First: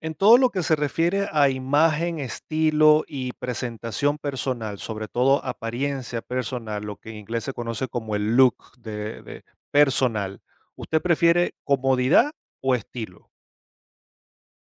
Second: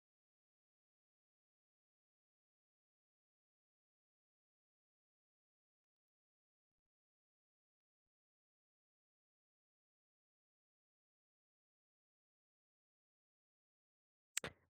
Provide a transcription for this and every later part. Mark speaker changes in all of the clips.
Speaker 1: En todo lo que se refiere a imagen, estilo y presentación personal, sobre todo apariencia personal, lo que en inglés se conoce como el look de personal, ¿usted prefiere comodidad o estilo?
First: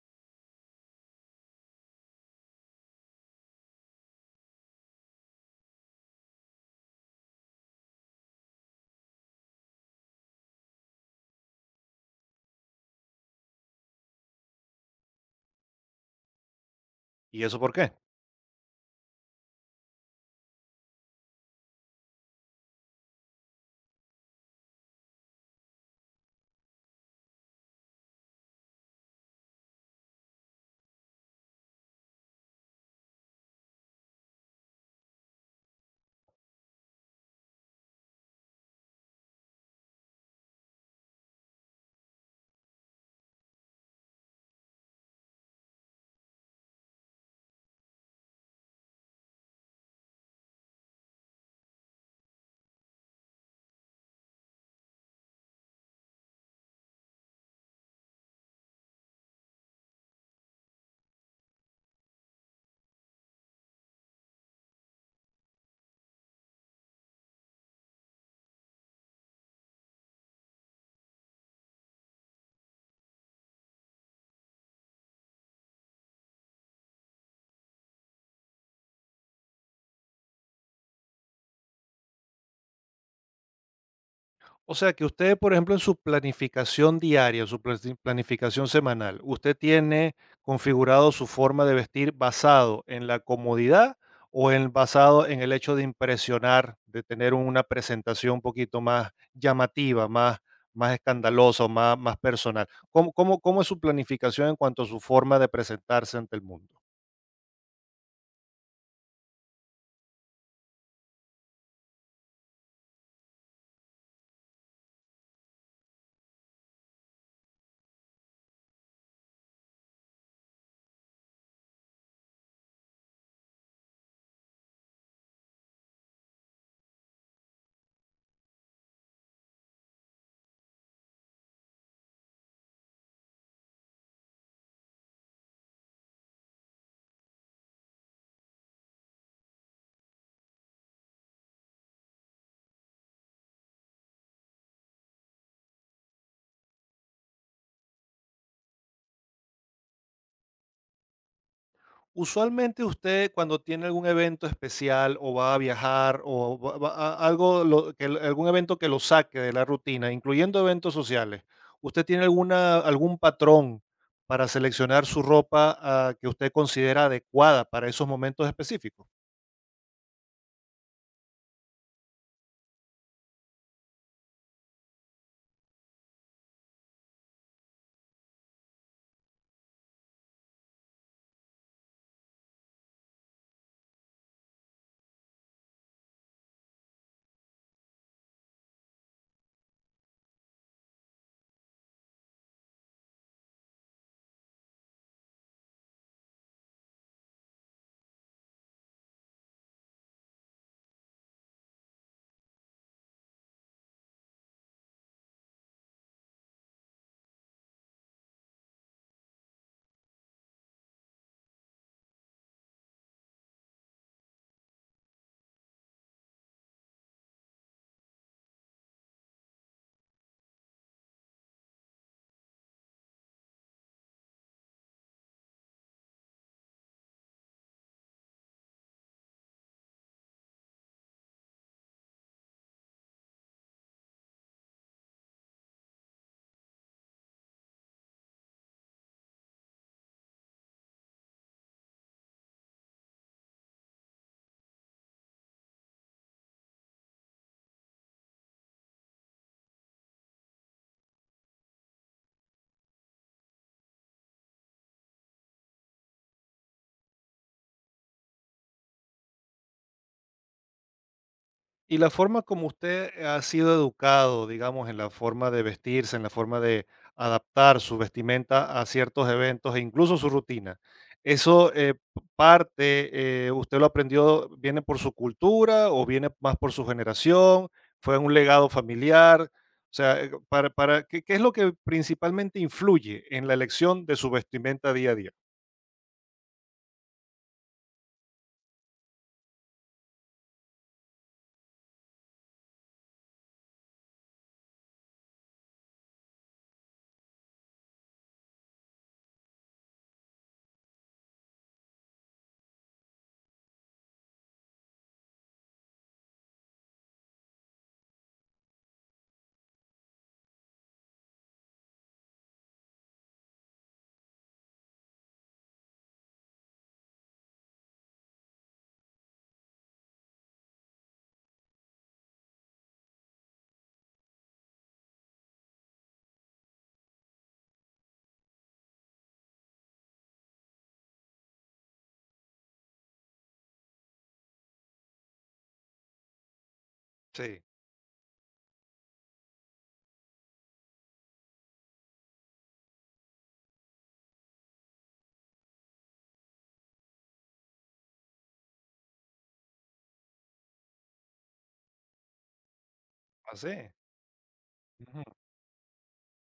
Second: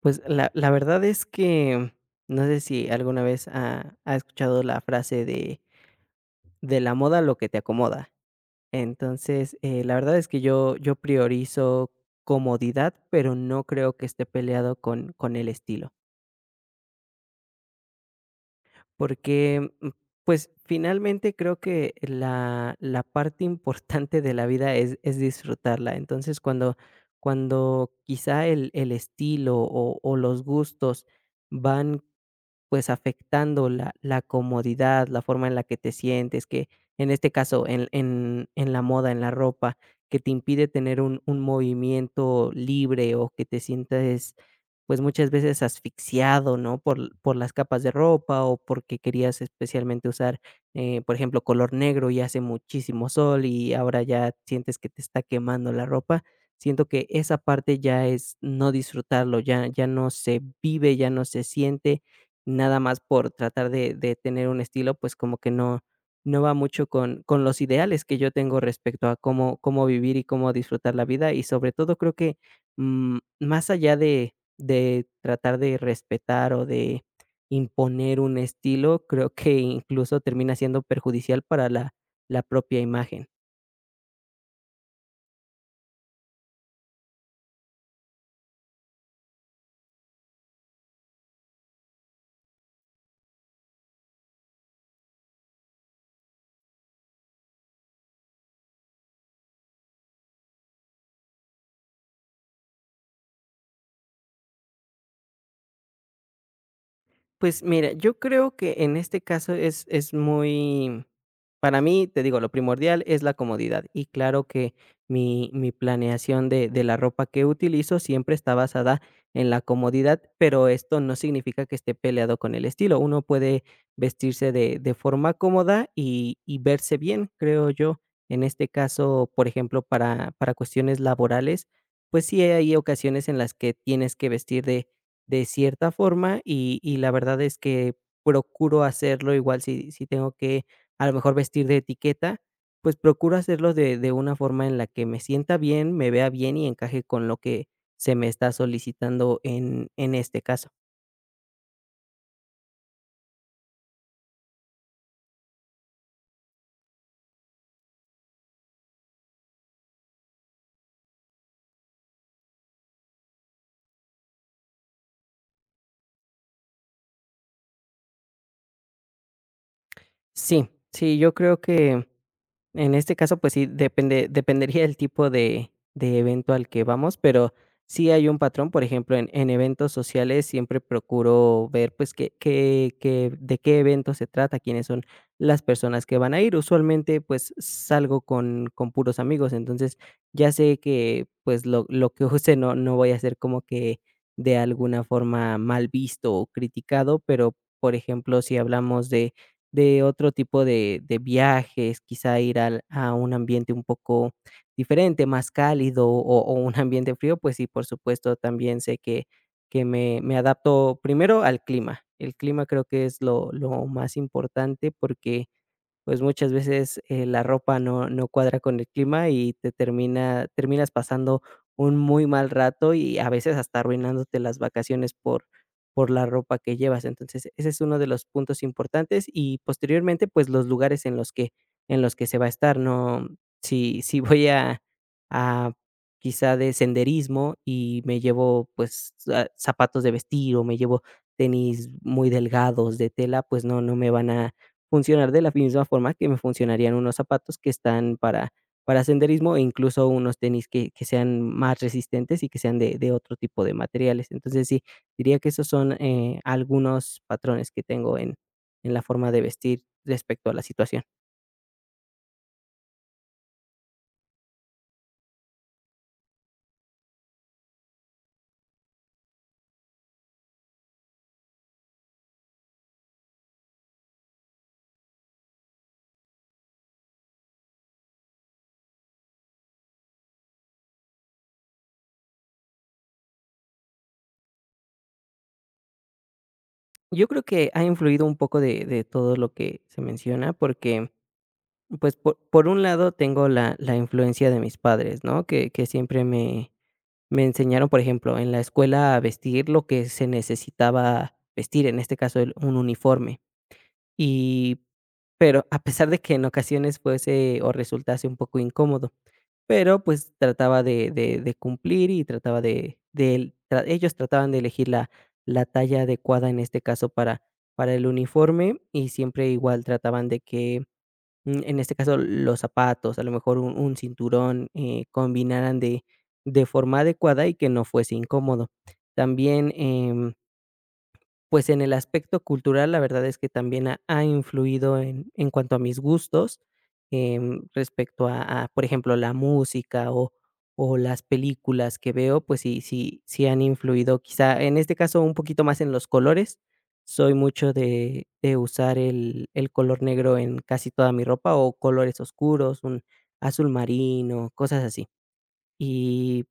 Speaker 2: Pues la verdad es que no sé si alguna vez ha escuchado la frase de: "De la moda lo que te acomoda". Entonces, la verdad es que yo priorizo comodidad, pero no creo que esté peleado con el estilo.
Speaker 1: ¿Y eso por qué?
Speaker 2: Porque, pues, finalmente creo que la parte importante de la vida es disfrutarla. Entonces, cuando quizá el estilo o los gustos van, pues, afectando la comodidad, la forma en la que te sientes, que en este caso, en la moda, en la ropa, que te impide tener un movimiento libre o que te sientes, pues, muchas veces asfixiado, ¿no? Por las capas de ropa o porque querías especialmente usar, por ejemplo, color negro y hace muchísimo sol y ahora ya sientes que te está quemando la ropa. Siento que esa parte ya es no disfrutarlo, ya ya no se vive, ya no se siente nada más por tratar de tener un estilo, pues, como que no no va mucho con los ideales que yo tengo respecto a cómo vivir y cómo disfrutar la vida. Y sobre todo creo que, más allá de tratar de respetar o de imponer un estilo, creo que incluso termina siendo perjudicial para la propia imagen.
Speaker 1: O sea que usted, por ejemplo, en su planificación diaria, su planificación semanal, ¿usted tiene configurado su forma de vestir basado en la comodidad o en basado en el hecho de impresionar, de tener una presentación un poquito más llamativa, más, más escandalosa o más, más personal? ¿Cómo es su planificación en cuanto a su forma de presentarse ante el mundo?
Speaker 2: Pues mira, yo creo que en este caso es muy, para mí, te digo, lo primordial es la comodidad. Y claro que mi planeación de la ropa que utilizo siempre está basada en la comodidad, pero esto no significa que esté peleado con el estilo. Uno puede vestirse de forma cómoda y verse bien, creo yo. En este caso, por ejemplo, para cuestiones laborales, pues sí hay ocasiones en las que tienes que vestir de cierta forma y la verdad es que procuro hacerlo igual si tengo que, a lo mejor, vestir de etiqueta, pues procuro hacerlo de una forma en la que me sienta bien, me vea bien y encaje con lo que se me está solicitando en este caso.
Speaker 1: Usualmente usted cuando tiene algún evento especial o va a viajar o va a algo lo que algún evento que lo saque de la rutina, incluyendo eventos sociales, ¿usted tiene alguna algún patrón para seleccionar su ropa, que usted considera adecuada para esos momentos específicos?
Speaker 2: Sí, sí, yo creo que en este caso, pues sí, dependería del tipo de evento al que vamos, pero sí hay un patrón. Por ejemplo, en eventos sociales siempre procuro ver, pues, qué de qué evento se trata, quiénes son las personas que van a ir. Usualmente, pues, salgo con puros amigos, entonces, ya sé que, pues, lo que use no no voy a ser, como que, de alguna forma mal visto o criticado. Pero, por ejemplo, si hablamos de otro tipo de viajes, quizá ir al a un ambiente un poco diferente, más cálido o un ambiente frío, pues sí, por supuesto, también sé que me adapto primero al clima. El clima creo que es lo más importante, porque pues muchas veces la ropa no, no cuadra con el clima y terminas pasando un muy mal rato y a veces hasta arruinándote las vacaciones por la ropa que llevas. Entonces, ese es uno de los puntos importantes, y posteriormente, pues los lugares en los que se va a estar, ¿no? Si, si voy a, quizá, de senderismo y me llevo, pues, zapatos de vestir, o me llevo tenis muy delgados de tela, pues no, no me van a, funcionar de la misma forma que me funcionarían unos zapatos que están para senderismo, e incluso unos tenis que sean más resistentes y que sean de otro tipo de materiales. Entonces, sí, diría que esos son, algunos patrones que tengo en la forma de vestir respecto a la situación.
Speaker 1: Y la forma como usted ha sido educado, digamos, en la forma de vestirse, en la forma de adaptar su vestimenta a ciertos eventos e incluso su rutina, ¿eso parte, usted lo aprendió, viene por su cultura o viene más por su generación? ¿Fue un legado familiar? O sea, para, ¿qué, qué es lo que principalmente influye en la elección de su vestimenta día a día?
Speaker 2: Yo creo que ha influido un poco de todo lo que se menciona, porque, pues, por un lado tengo la influencia de mis padres, ¿no? Que siempre me enseñaron, por ejemplo, en la escuela, a vestir lo que se necesitaba vestir, en este caso el un uniforme. Y pero a pesar de que en ocasiones fuese o resultase un poco incómodo, pero, pues, trataba de cumplir, y trataba de del tra ellos trataban de elegir la talla adecuada, en este caso, para el uniforme, y siempre igual trataban de que, en este caso, los zapatos, a lo mejor un cinturón, combinaran de forma adecuada y que no fuese incómodo. También, pues en el aspecto cultural, la verdad es que también ha influido en cuanto a mis gustos,
Speaker 1: Sí,
Speaker 2: respecto a, por ejemplo, la música o las películas que veo, pues sí sí sí han influido, quizá, en este caso, un poquito más en los colores. Soy mucho de usar el color negro en casi toda mi ropa, o colores oscuros, un azul
Speaker 1: así.
Speaker 2: marino, cosas así.
Speaker 1: Ujú.
Speaker 2: Y,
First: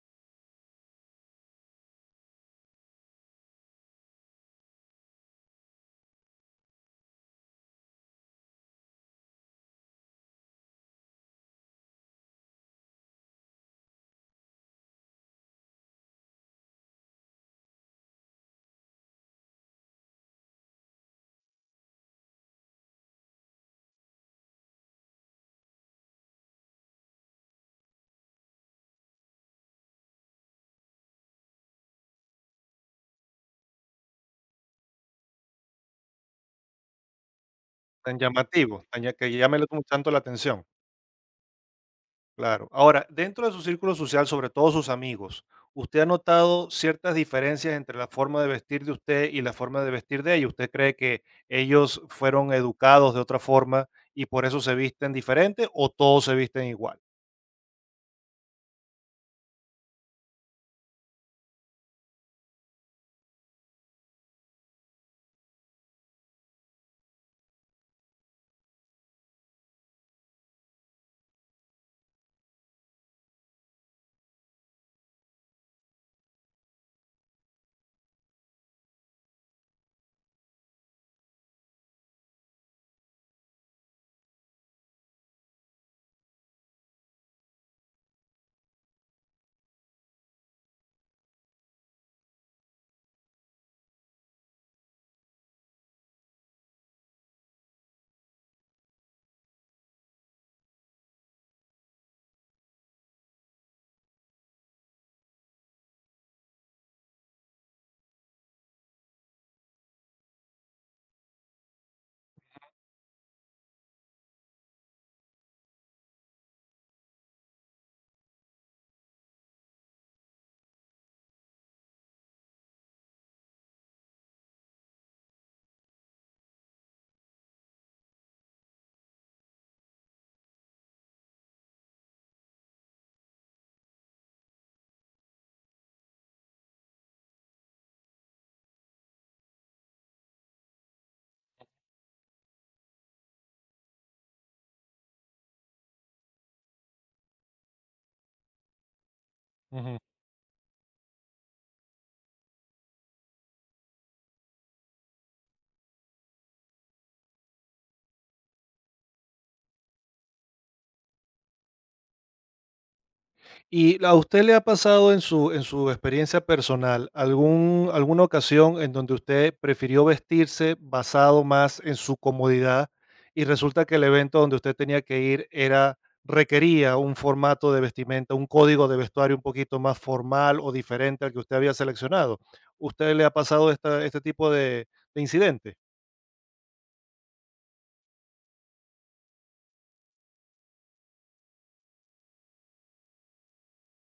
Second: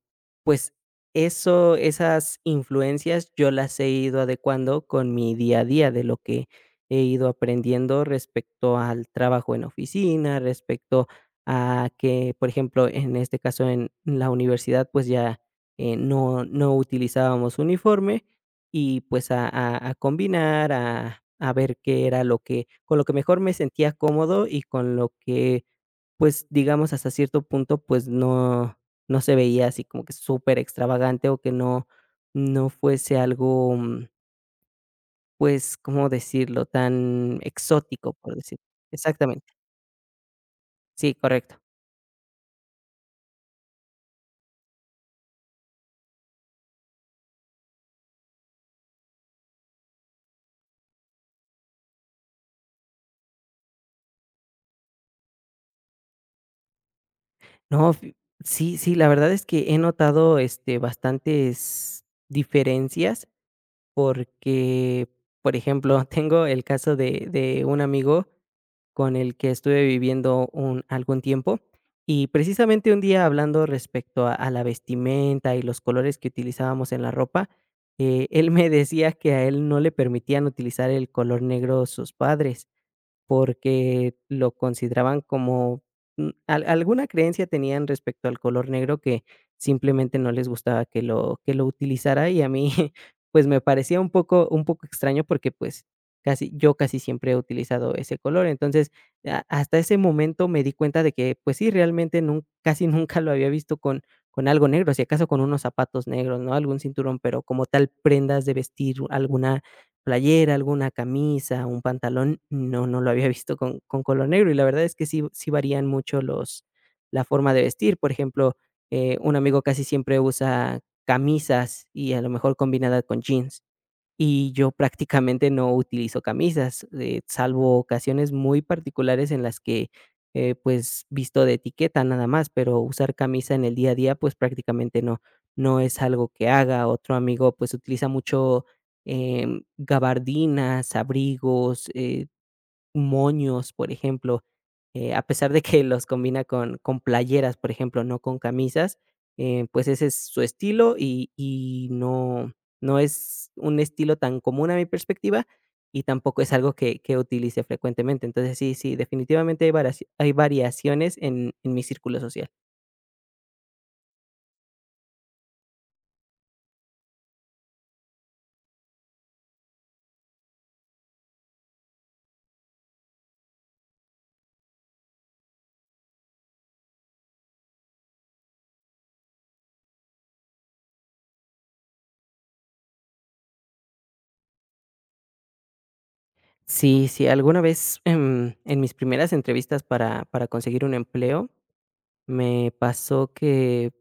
Speaker 2: pues, eso esas influencias yo las he ido adecuando con mi día a día, de lo que he ido aprendiendo respecto al trabajo en oficina, respecto a que, por ejemplo, en este caso, en la universidad, pues, ya, no no utilizábamos uniforme, y, pues, a combinar, a ver qué era lo que, con lo que mejor me sentía cómodo, y con lo que, pues, digamos, hasta cierto punto, pues, no no se veía así como que súper extravagante, o que no no fuese algo, pues, ¿cómo decirlo? Tan exótico,
Speaker 1: Tan
Speaker 2: por decir.
Speaker 1: llamativo, tan que
Speaker 2: Exactamente.
Speaker 1: llame tanto la atención.
Speaker 2: Sí, correcto.
Speaker 1: Claro. Ahora, dentro de su círculo social, sobre todo sus amigos, ¿usted ha notado ciertas diferencias entre la forma de vestir de usted y la forma de vestir de ellos? ¿Usted cree que ellos fueron educados de otra forma y por eso se visten diferente o todos se visten igual?
Speaker 2: No, fi Sí, sí, la verdad es que he notado, este, bastantes diferencias, porque, por ejemplo, tengo el caso de un amigo con el que estuve viviendo un algún tiempo. Y precisamente un día, hablando respecto a la vestimenta y los colores que utilizábamos en la ropa, él me decía que a él no le permitían utilizar el color negro sus padres, porque lo consideraban como, mm, al alguna creencia tenían respecto al color negro, que simplemente no les gustaba que lo utilizara, y a mí, pues, me parecía un poco extraño, porque, pues, casi yo casi siempre he utilizado ese color. Entonces, a hasta ese momento me di cuenta de que, pues sí, realmente nun casi nunca lo había visto con algo negro, si acaso con unos zapatos negros, ¿no?, algún cinturón, pero como tal prendas de vestir, alguna playera, alguna camisa, un pantalón, no, no lo había visto con color negro, y la verdad es que sí, sí varían mucho la forma de vestir. Por ejemplo, un amigo casi siempre usa camisas, y a lo mejor combinada con jeans. Y yo prácticamente no utilizo camisas, salvo ocasiones muy particulares en las que, pues, visto de etiqueta nada más, pero usar camisa en el día a día, pues, prácticamente no, no es algo que haga. Otro amigo, pues, utiliza mucho, gabardinas, abrigos, moños, por ejemplo, a pesar de que los combina con playeras, por ejemplo, no con camisas, pues ese es su estilo, y no no es un estilo tan común a mi perspectiva, y tampoco es algo que utilice frecuentemente. Entonces, sí, sí, definitivamente hay variaciones en mi círculo social.
Speaker 1: ¿Y a usted le ha pasado en su experiencia personal algún alguna ocasión en donde usted prefirió vestirse basado más en su comodidad y resulta que el evento donde usted tenía que ir era requería un formato de vestimenta, un código de vestuario un poquito más formal o diferente al que usted había seleccionado? ¿Usted le ha pasado esta este tipo de incidente?
Speaker 2: Sí, sí, alguna vez, en mis primeras entrevistas para conseguir un empleo, me pasó que,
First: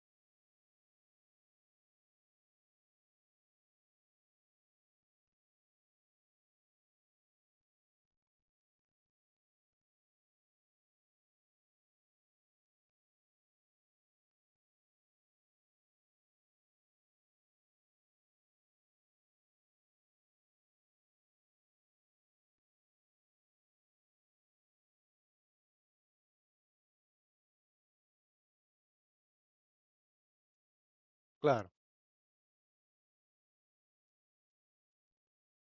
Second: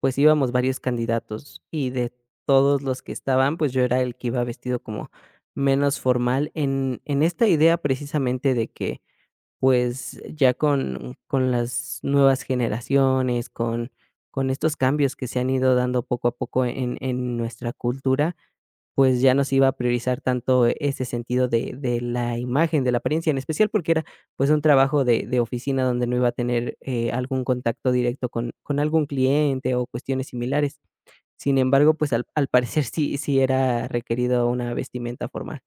Speaker 2: pues, íbamos varios candidatos, y de todos los que estaban, pues, yo era el que iba vestido como menos formal, en esta idea precisamente de que, pues, ya con las nuevas generaciones, con estos cambios que se han ido dando poco a poco en nuestra cultura, pues ya no se iba a priorizar tanto ese sentido de la imagen, de la apariencia, en especial porque era, pues, un trabajo de oficina donde no iba a tener, algún contacto directo con algún cliente o cuestiones similares. Sin
Speaker 1: Claro.
Speaker 2: embargo, pues, al parecer sí sí era requerido una vestimenta formal.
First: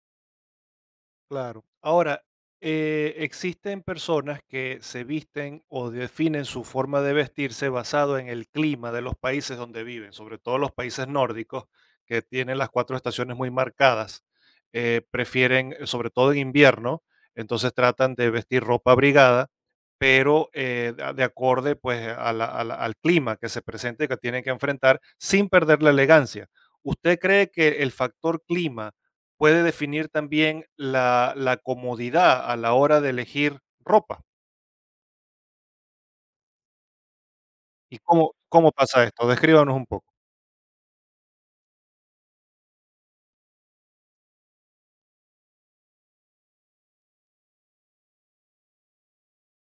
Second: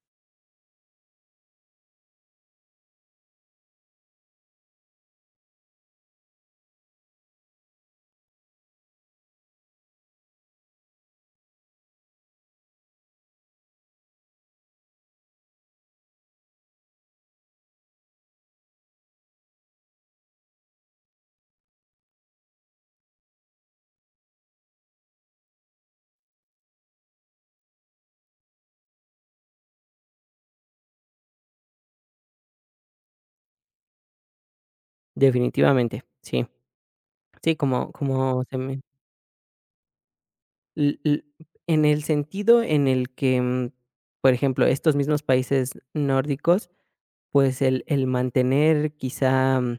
Speaker 1: Claro. Ahora, existen personas que se visten o definen su forma de vestirse basado en el clima de los países donde viven, sobre todo los países nórdicos, que tienen las cuatro estaciones muy marcadas. Prefieren, sobre todo en invierno, entonces tratan de vestir ropa abrigada, pero de acorde, pues, al clima que se presente, que tienen que enfrentar sin perder la elegancia. ¿Usted cree que el factor clima puede definir también la comodidad a la hora de elegir ropa?
Speaker 2: Definitivamente, sí. Sí, como
Speaker 1: ¿Y
Speaker 2: como se
Speaker 1: cómo
Speaker 2: me
Speaker 1: pasa esto? Descríbanos un poco.
Speaker 2: l l en el sentido en el que, por ejemplo, estos mismos países nórdicos, pues, el mantener quizá,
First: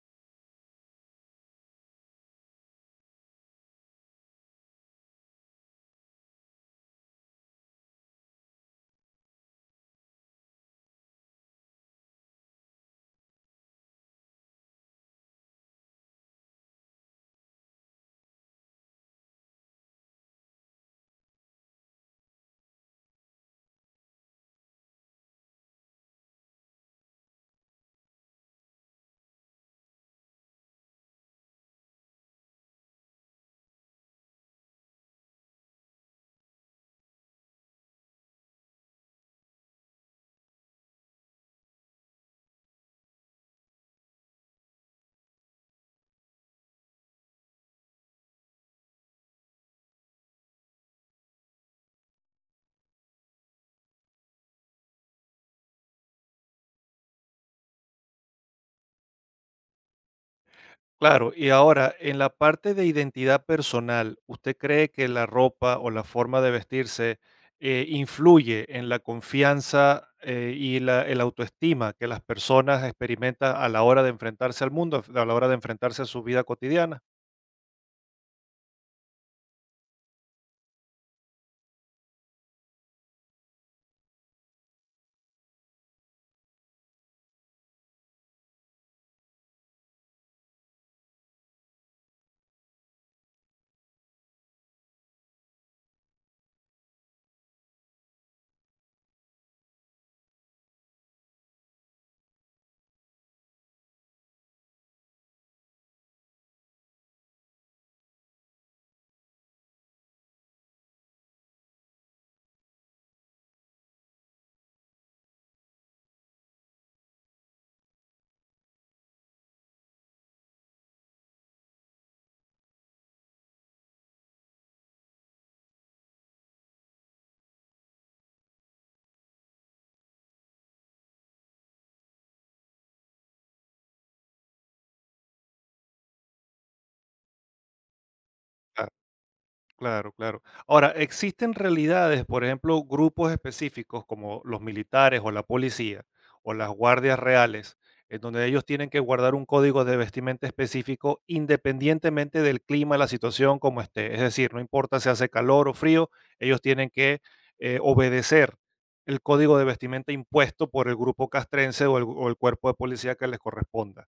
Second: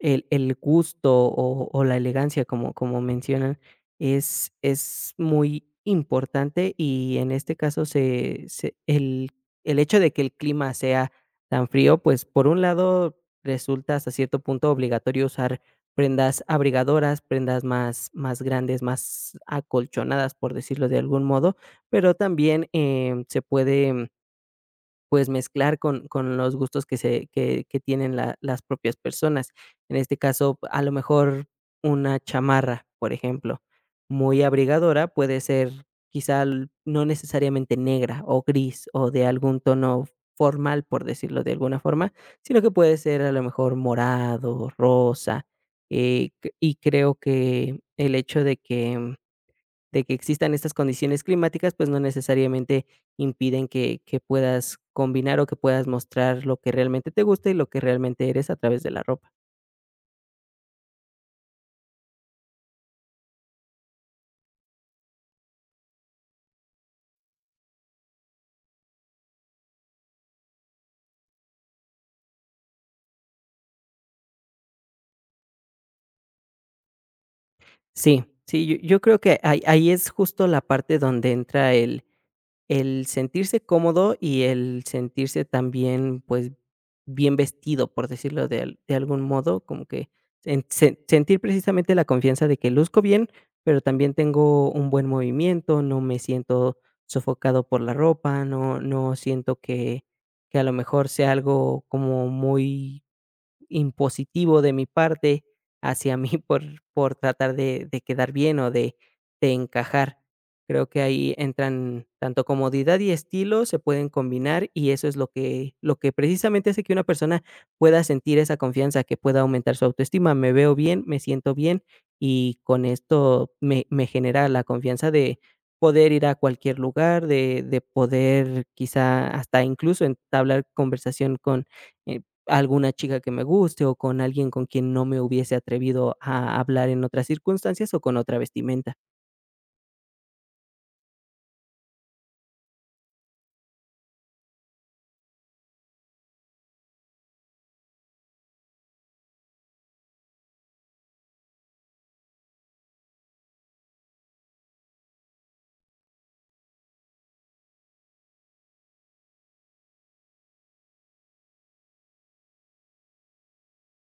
Speaker 2: el gusto o la elegancia, como mencionan, es muy importante, y en este caso se se el hecho de que el clima sea tan frío, pues, por un lado, resulta hasta cierto punto obligatorio usar prendas abrigadoras, prendas más grandes, más acolchonadas, por decirlo de algún modo, pero también, se puede, pues, mezclar con los gustos que tienen la las propias personas. En este caso, a lo mejor una chamarra, por ejemplo, muy abrigadora, puede ser quizá l no necesariamente negra o gris o de algún tono formal, por decirlo de alguna forma, sino que puede ser a lo mejor morado, rosa, c y creo que el hecho de que existan estas condiciones climáticas, pues no necesariamente impiden que puedas combinar o que puedas mostrar lo que realmente te gusta y lo que realmente eres a través de la ropa.
Speaker 1: Claro, y ahora, en la parte de identidad personal, ¿usted cree que la ropa o la forma de vestirse, influye en la confianza, y la el autoestima que las personas experimentan a la hora de enfrentarse al mundo, a la hora de enfrentarse a su vida cotidiana?
Speaker 2: Sí, sí, yo creo que ahí es justo la parte donde entra el sentirse cómodo y el sentirse también, pues, bien vestido, por decirlo de algún modo, como que sentir precisamente la confianza de que luzco bien, pero también tengo un buen movimiento, no me siento sofocado por la ropa, no no siento que a lo mejor sea algo como muy impositivo de mi parte hacia mí por tratar de quedar bien o de encajar. Creo que ahí entran tanto comodidad y estilo, se pueden combinar, y eso es lo que, precisamente hace que una persona pueda sentir esa confianza, que pueda aumentar su autoestima. Me veo bien, me siento bien, y con esto me genera la confianza de poder ir a cualquier lugar, de poder quizá hasta incluso entablar conversación con, eh, alguna chica que me guste, o con alguien con quien no me hubiese atrevido a hablar en otras circunstancias o con otra
Speaker 1: Claro.
Speaker 2: vestimenta.
Speaker 1: Claro, claro. Ahora, existen realidades, por ejemplo, grupos específicos como los militares o la policía o las guardias reales, en donde ellos tienen que guardar un código de vestimenta específico independientemente del clima, la situación como esté. Es decir, no importa si hace calor o frío, ellos tienen que obedecer el código de vestimenta impuesto por el grupo castrense o el cuerpo de policía que les corresponda.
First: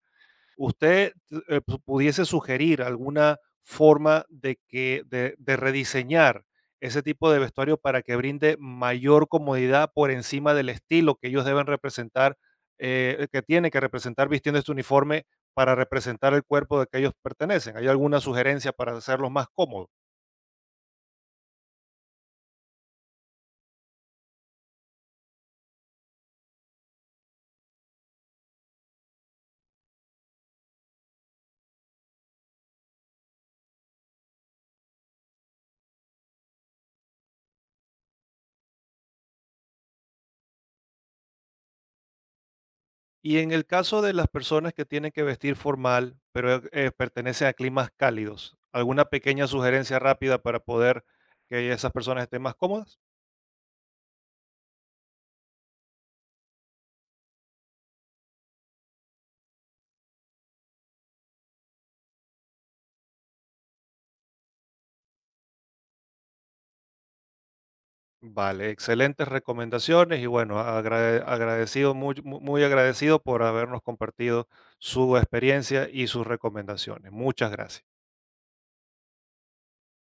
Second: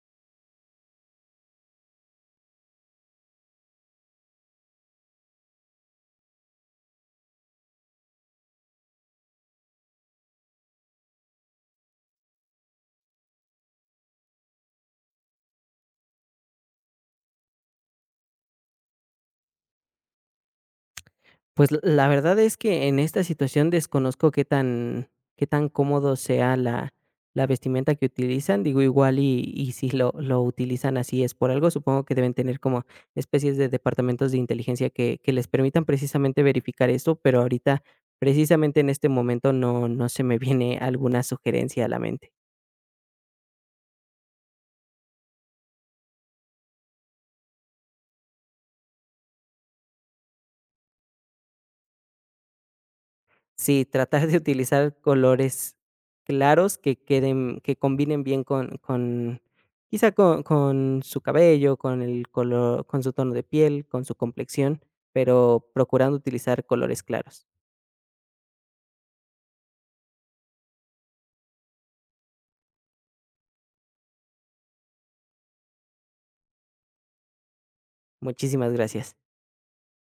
Speaker 1: Usted pudiese sugerir alguna forma de de rediseñar ese tipo de vestuario para que brinde mayor comodidad por encima del estilo que ellos deben representar, que tiene que representar vistiendo este uniforme para representar el cuerpo de que ellos pertenecen. ¿Hay alguna sugerencia para hacerlos más cómodos?
Speaker 2: Pues, l la verdad es que en esta situación desconozco qué tan cómodo sea la vestimenta que utilizan. Digo, igual y si lo utilizan así, es por algo. Supongo que deben tener como especies de departamentos de inteligencia que les permitan precisamente verificar esto, pero ahorita, precisamente en este momento, no no se me viene alguna sugerencia a la mente.
Speaker 1: Y en el caso de las personas que tienen que vestir formal, pero pertenecen a climas cálidos, ¿alguna pequeña sugerencia rápida para poder que esas personas estén más cómodas?
Speaker 2: Sí, tratar de utilizar colores claros, que queden, que combinen bien con quizá con su cabello, con el color, con su tono de piel, con su complexión, pero procurando utilizar colores claros.
Speaker 1: Vale, excelentes recomendaciones y bueno, agradecido, muy agradecido por habernos compartido su experiencia y sus recomendaciones. Muchas gracias.
Speaker 2: Muchísimas gracias.